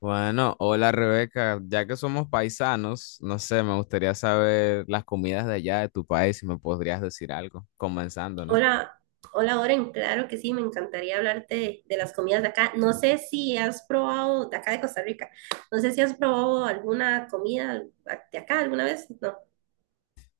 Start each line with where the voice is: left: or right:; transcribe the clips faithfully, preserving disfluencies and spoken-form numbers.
left: Bueno, hola Rebeca, ya que somos paisanos, no sé, me gustaría saber las comidas de allá de tu país, si me podrías decir algo, comenzando, ¿no?
right: Hola, hola Oren, claro que sí, me encantaría hablarte de, de las comidas de acá. No sé si has probado, de acá de Costa Rica, no sé si has probado alguna comida de acá alguna vez. No,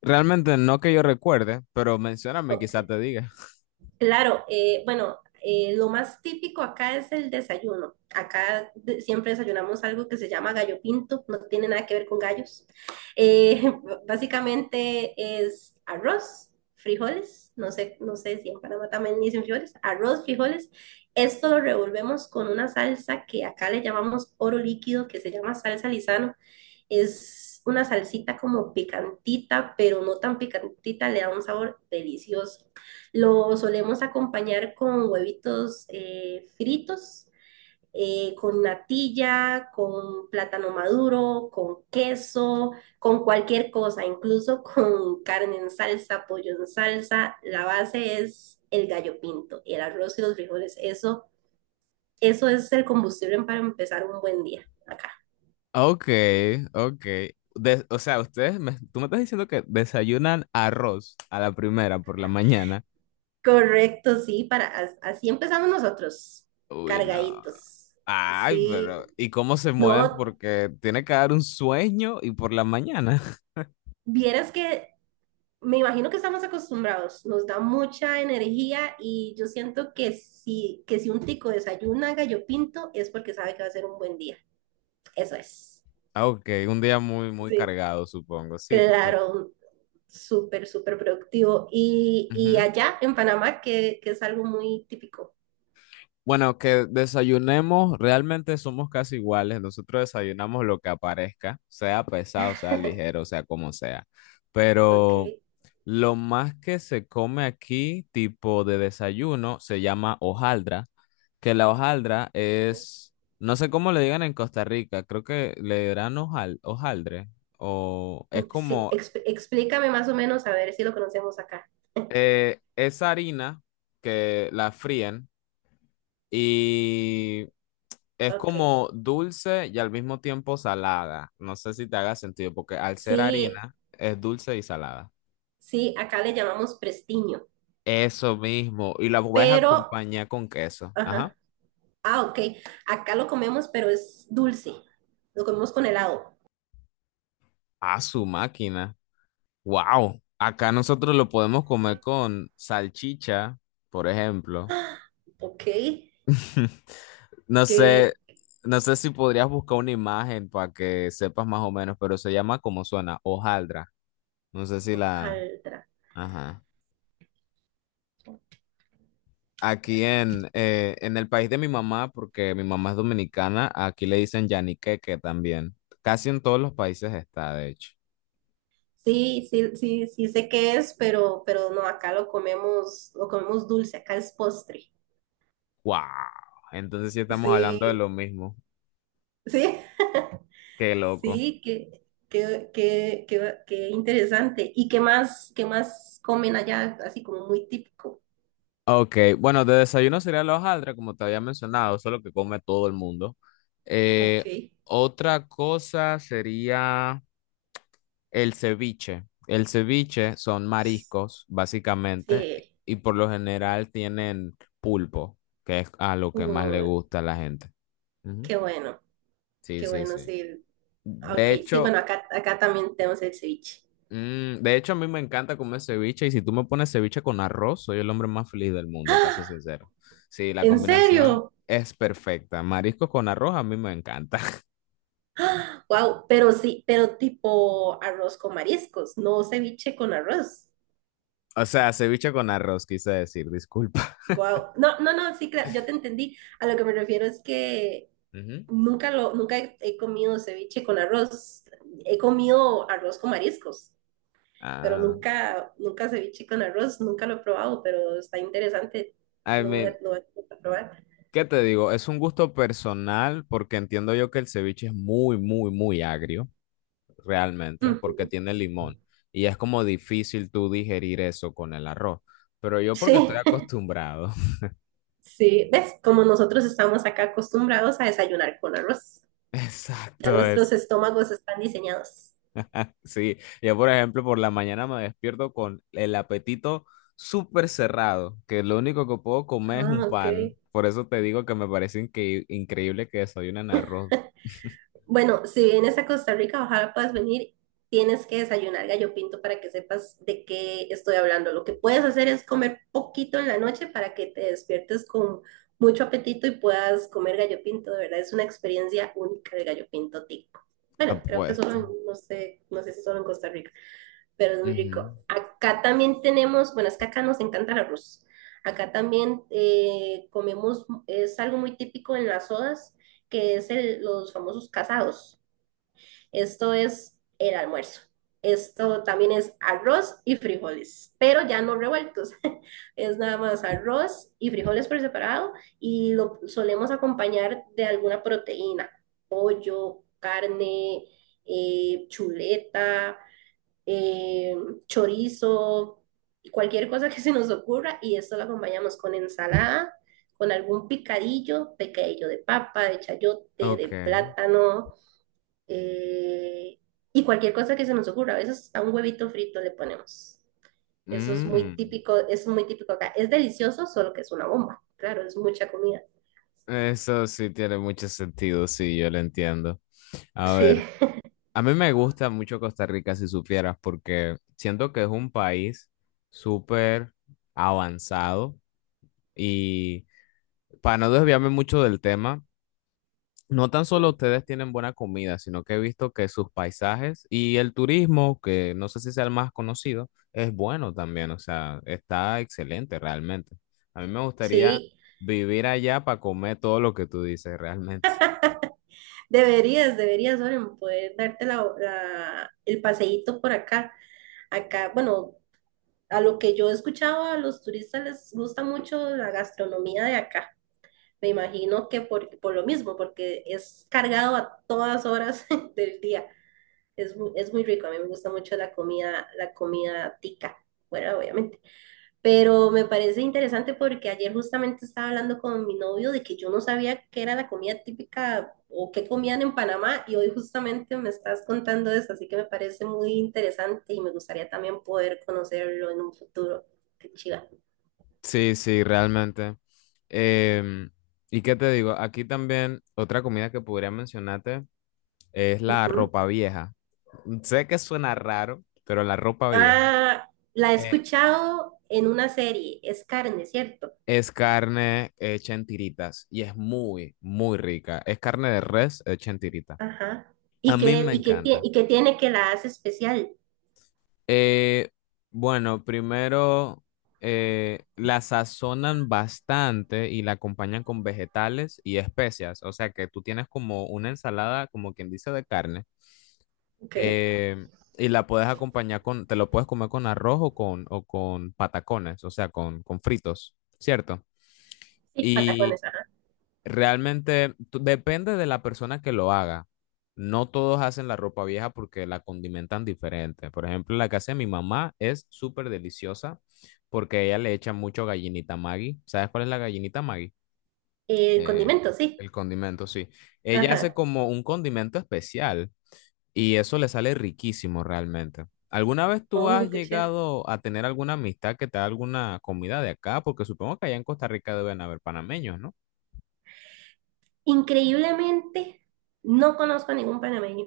left: Realmente no que yo recuerde, pero mencióname, quizá
right: ok.
left: te diga.
right: Claro, eh, bueno, eh, lo más típico acá es el desayuno. Acá de- siempre desayunamos algo que se llama gallo pinto, no tiene nada que ver con gallos. Eh, básicamente es arroz, frijoles, no sé, no sé si en Panamá también dicen frijoles, arroz, frijoles. Esto lo revolvemos con una salsa que acá le llamamos oro líquido, que se llama salsa Lizano. Es una salsita como picantita, pero no tan picantita, le da un sabor delicioso. Lo solemos acompañar con huevitos eh, fritos, eh, con natilla, con plátano maduro, con queso, con cualquier cosa, incluso con carne en salsa, pollo en salsa. La base es el gallo pinto, el arroz y los frijoles. Eso, eso es el combustible para empezar un buen día acá.
left: Ok, ok. De- o sea, ustedes, me, tú me estás diciendo que desayunan arroz a la primera por la mañana.
right: Correcto, sí, para, as- así empezamos nosotros,
left: Uy, no.
right: cargaditos.
left: Ay,
right: Sí,
left: pero ¿y cómo se mueven?
right: no,
left: Porque tiene que dar un sueño y por la mañana.
right: vieras que me imagino que estamos acostumbrados, nos da mucha energía y yo siento que si, que si un tico desayuna gallo pinto es porque sabe que va a ser un buen día. Eso es.
left: Ah, ok, un día muy, muy
right: Sí.
left: cargado, supongo. Sí, tiene.
right: Claro, súper, súper productivo. Y, y
left: Ujú.
right: allá en Panamá, que, que es algo muy típico.
left: Bueno, que desayunemos, realmente somos casi iguales. Nosotros desayunamos lo que aparezca, sea pesado, sea ligero, sea como sea.
right: Ok.
left: Pero lo más que se come aquí, tipo de desayuno, se llama hojaldra, que la hojaldra es, no sé cómo le digan en Costa Rica, creo que le dirán hojal, hojaldre, o es
right: Sí,
left: como,
right: exp- explícame más o menos a ver si lo conocemos acá.
left: eh, esa harina que la fríen y es
right: Ok.
left: como dulce y al mismo tiempo salada. No sé si te haga sentido, porque al ser
right: Sí,
left: harina es dulce y salada.
right: sí, acá le llamamos prestiño,
left: Eso mismo. Y la puedes
right: pero,
left: acompañar con queso.
right: ajá.
left: Ajá.
right: Ah, ok. Acá lo comemos, pero es dulce. Lo comemos con helado.
left: A su máquina. Wow. Acá nosotros lo podemos comer con salchicha, por ejemplo.
right: Ok.
left: No sé,
right: ¿Qué?
left: no sé si podrías buscar una imagen para que sepas más o menos, pero se llama como suena, hojaldra. No sé si la...
right: Hojaldra.
left: Ajá. Aquí en, eh, en el país de mi mamá, porque mi mamá es dominicana, aquí le dicen yaniqueque también. Casi en todos los países está, de hecho.
right: Sí, sí, sí, sí sé qué es, pero, pero no, acá lo comemos, lo comemos dulce, acá es postre.
left: ¡Wow! Entonces sí estamos hablando de
right: Sí,
left: lo mismo.
right: sí,
left: ¡Qué loco!
right: sí, qué, qué, qué, qué, qué interesante. ¿Y qué más, qué más comen allá, así como muy típico?
left: Ok, bueno, de desayuno sería la hojaldra, como te había mencionado, eso lo que come todo el mundo.
right: Ok.
left: Eh, otra cosa sería... El ceviche. El ceviche son mariscos, básicamente, y
right: Sí,
left: y por lo general tienen pulpo, que es a lo que más le
right: uh,
left: gusta a la gente.
right: qué
left: Ujú.
right: bueno,
left: Sí,
right: qué
left: sí,
right: bueno,
left: sí.
right: sí. Ah, ok,
left: De
right: sí, bueno,
left: hecho,
right: acá, acá también tenemos el ceviche.
left: mm, de hecho, a mí me encanta comer ceviche, y si tú me pones ceviche con arroz, soy el hombre más feliz del mundo, para ser
right: ¡Ah!
left: sincero. Sí, la
right: ¿En
left: combinación
right: serio?
left: es perfecta. Mariscos con arroz a mí me encanta.
right: Wow, pero sí, pero tipo arroz con mariscos, no ceviche con arroz.
left: O sea, ceviche con arroz, quise decir, disculpa.
right: Wow. No, no, no, sí, cla- yo te entendí. A lo que me refiero es que
left: Ujú.
right: nunca lo, nunca he, he comido ceviche con arroz. He comido arroz con mariscos, pero
left: Ah,
right: nunca, nunca ceviche con arroz, nunca lo he probado, pero está interesante.
left: I
right: Lo voy a,
left: mean,
right: lo voy a probar.
left: ¿qué te digo? Es un gusto personal porque entiendo yo que el ceviche es muy, muy, muy agrio, realmente, porque
right: Ujú.
left: tiene limón y es como difícil tú digerir eso con el arroz. Pero yo
right: Sí.
left: porque estoy acostumbrado.
right: Sí, ¿ves? Como nosotros estamos acá acostumbrados a desayunar con arroz.
left: Exacto,
right: Ya nuestros
left: es.
right: estómagos están diseñados.
left: Sí, yo por ejemplo por la mañana me despierto con el apetito súper cerrado, que lo único que puedo comer es un
right: Ah, ok.
left: pan. Por eso te digo que me parece incre- increíble que desayunen arroz.
right: Bueno, si vienes a Costa Rica, ojalá puedas venir. Tienes que desayunar gallo pinto para que sepas de qué estoy hablando. Lo que puedes hacer es comer poquito en la noche para que te despiertes con mucho apetito y puedas comer gallo pinto. De verdad, es una experiencia única el gallo pinto tico. Bueno, creo que solo,
left: Apuesto.
right: en- no sé, no sé si solo en Costa Rica, pero es muy
left: Ujú.
right: rico. Acá también tenemos, bueno, es que acá nos encanta el arroz. Acá también eh, comemos, es algo muy típico en las sodas, que es el- los famosos casados. Esto es el almuerzo. Esto también es arroz y frijoles, pero ya no revueltos. Es nada más arroz y frijoles por separado y lo solemos acompañar de alguna proteína, pollo, carne, eh, chuleta, eh, chorizo, cualquier cosa que se nos ocurra y esto lo acompañamos con ensalada, con algún picadillo, picadillo de papa, de chayote, de
left: Ok.
right: plátano, eh, y cualquier cosa que se nos ocurra. A veces hasta un huevito frito le ponemos. Eso es muy
left: Mm,
right: típico, es muy típico acá. Es delicioso, solo que es una bomba. Claro, es mucha comida.
left: eso sí tiene mucho sentido, sí, yo lo entiendo. A
right: Sí,
left: ver, a mí me gusta mucho Costa Rica, si supieras, porque siento que es un país súper avanzado y para no desviarme mucho del tema, no tan solo
right: ujú,
left: ustedes tienen buena comida, sino que he visto que sus paisajes y el turismo, que no sé si sea el más conocido, es bueno también, o sea, está excelente realmente. A mí me gustaría
right: sí.
left: vivir allá para comer todo lo que tú dices realmente.
right: Deberías, deberías, Oren, poder darte la- la- el paseíto por acá. Acá, bueno, a lo que yo he escuchado, a los turistas les gusta mucho la gastronomía de acá. Me imagino que por, por lo mismo, porque es cargado a todas horas del día. Es muy, es muy rico, a mí me gusta mucho la comida, la comida tica, bueno, obviamente. Pero me parece interesante porque ayer justamente estaba hablando con mi novio de que yo no sabía qué era la comida típica o qué comían en Panamá y hoy justamente me estás contando eso, así que me parece muy interesante y me gustaría también poder conocerlo en un futuro. Qué chiva.
left: Sí, sí, realmente. Em, ¿y qué te digo? Aquí también otra comida que podría mencionarte es la
right: Ujú.
left: ropa vieja. Sé que suena raro, pero la ropa vieja.
right: Ah, la he
left: Eh,
right: escuchado en una serie, es carne, ¿cierto?
left: Es carne hecha en tiritas y es muy, muy rica. Es carne de res hecha en tirita.
right: Ajá. ¿Y
left: A mí
right: qué,
left: me
right: y qué, tie-
left: encanta.
right: y qué tiene que la hace especial?
left: Eh, bueno, primero eh, la sazonan bastante y la acompañan con vegetales y especias. O sea que tú tienes como una ensalada, como quien dice, de carne.
right: Ok.
left: eh, y la puedes acompañar con, te lo puedes comer con arroz o con, o con patacones, o sea, con, con fritos, ¿cierto?
right: Sí,
left: Y
right: patacones, ajá.
left: realmente tú- depende de la persona que lo haga. No todos hacen la ropa vieja porque la condimentan diferente. Por ejemplo, la que hace mi mamá es súper deliciosa porque ella le echa mucho gallinita Maggi. ¿Sabes cuál es la gallinita Maggi?
right: Eh,
left: Eh,
right: condimentos, sí.
left: el condimento, sí. Ella hace
right: Ajá.
left: como un condimento especial y eso le sale riquísimo realmente. ¿Alguna vez tú
right: Oh,
left: has
right: qué chiva.
left: llegado a tener alguna amistad que te da alguna comida de acá? Porque supongo que allá en Costa Rica deben haber panameños, ¿no?
right: Increíblemente, no conozco a ningún panameño.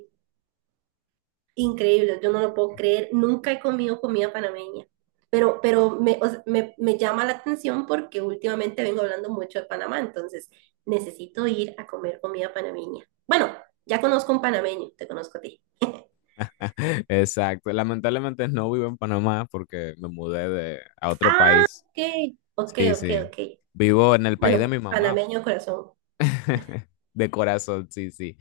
right: Increíble, yo no lo puedo creer. Nunca he comido comida panameña. Pero, pero me, o sea, me, me llama la atención porque últimamente vengo hablando mucho de Panamá, entonces necesito ir a comer comida panameña. Bueno, ya conozco un panameño, te conozco a ti.
left: Exacto. Lamentablemente no vivo en Panamá porque me mudé de, a otro
right: Ah,
left: país.
right: ok, ok,
left: Sí,
right: ok,
left: sí.
right: ok.
left: Vivo en el país de
right: Bueno,
left: mi mamá,
right: panameño de corazón.
left: de corazón, sí, sí.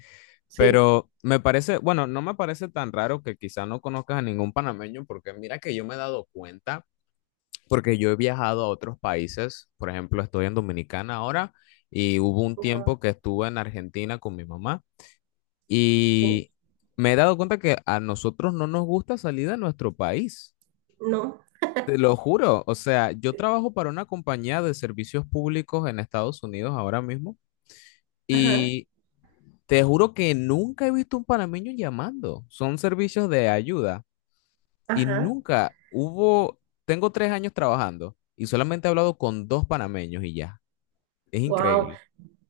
right: Sí.
left: Pero me parece, bueno, no me parece tan raro que quizá no conozcas a ningún panameño porque mira que yo me he dado cuenta, porque yo he viajado a otros países, por ejemplo, estoy en Dominicana ahora y hubo un
right: No,
left: tiempo que estuve en Argentina con mi mamá
right: ok,
left: y me he dado cuenta que a nosotros no nos gusta salir de nuestro país.
right: no,
left: Te lo juro, o sea, yo trabajo para una compañía de servicios públicos en Estados Unidos ahora mismo
right: ajá,
left: y te juro que nunca he visto un panameño llamando. Son servicios de ayuda y
right: ajá.
left: nunca hubo, tengo tres años trabajando y solamente he hablado con dos panameños y ya. Es
right: Wow,
left: increíble.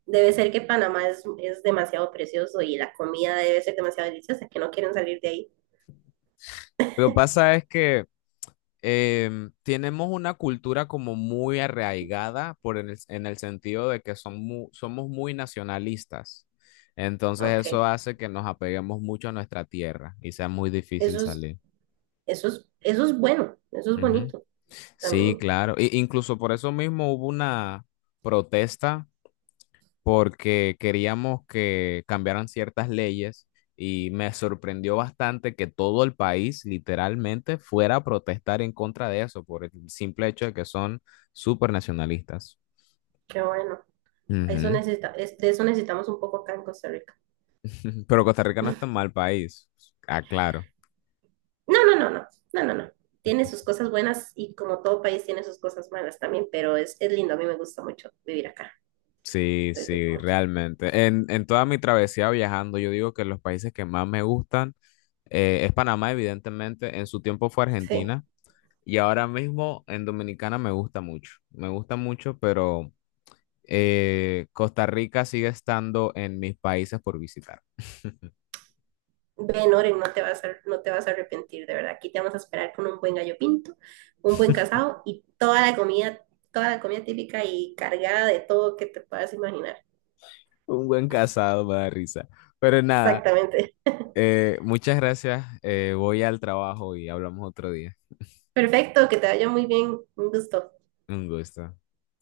right: debe ser que Panamá es, es demasiado precioso y la comida debe ser demasiado deliciosa, que no quieren salir de ahí.
left: Lo que pasa es que em, tenemos una cultura como muy arraigada por en el, en el sentido de que son mu- somos muy nacionalistas. Entonces eso
right: Ok,
left: hace que nos apeguemos mucho a nuestra tierra y sea muy difícil
right: eso es,
left: salir.
right: eso es, eso es bueno, eso es
left: Ujú.
right: bonito
left: Sí,
right: también.
left: claro. E- incluso por eso mismo hubo una protesta porque queríamos que cambiaran ciertas leyes y me sorprendió bastante que todo el país literalmente fuera a protestar en contra de eso por el simple hecho de que son súper nacionalistas.
right: Qué bueno. Eso
left: Ujú.
right: necesita, es- de eso necesitamos un poco acá en Costa Rica.
left: Pero Costa Rica no es tan mal país, aclaro.
right: No, no, no, no, no, no, no. Tiene sus cosas buenas y como todo país tiene sus cosas malas también, pero es, es lindo, a mí me gusta mucho vivir acá,
left: Sí,
right: lo disfruto
left: sí,
right: mucho.
left: realmente. En, en toda mi travesía viajando, yo digo que los países que más me gustan eh, es Panamá, evidentemente. En su tiempo fue
right: Sí.
left: Argentina. Y ahora mismo en Dominicana me gusta mucho, me gusta mucho, pero eh, Costa Rica sigue estando en mis países por visitar.
right: Ven, Oren, no te vas a, no te vas a arrepentir, de verdad. Aquí te vamos a esperar con un buen gallo pinto, un buen casado y toda la comida, toda la comida típica y cargada de todo que te puedas imaginar.
left: Un buen casado me da risa. Pero nada,
right: Exactamente.
left: eh, muchas gracias. Eh, voy al trabajo y hablamos otro día.
right: Perfecto, que te vaya muy bien. Un gusto.
left: Un gusto.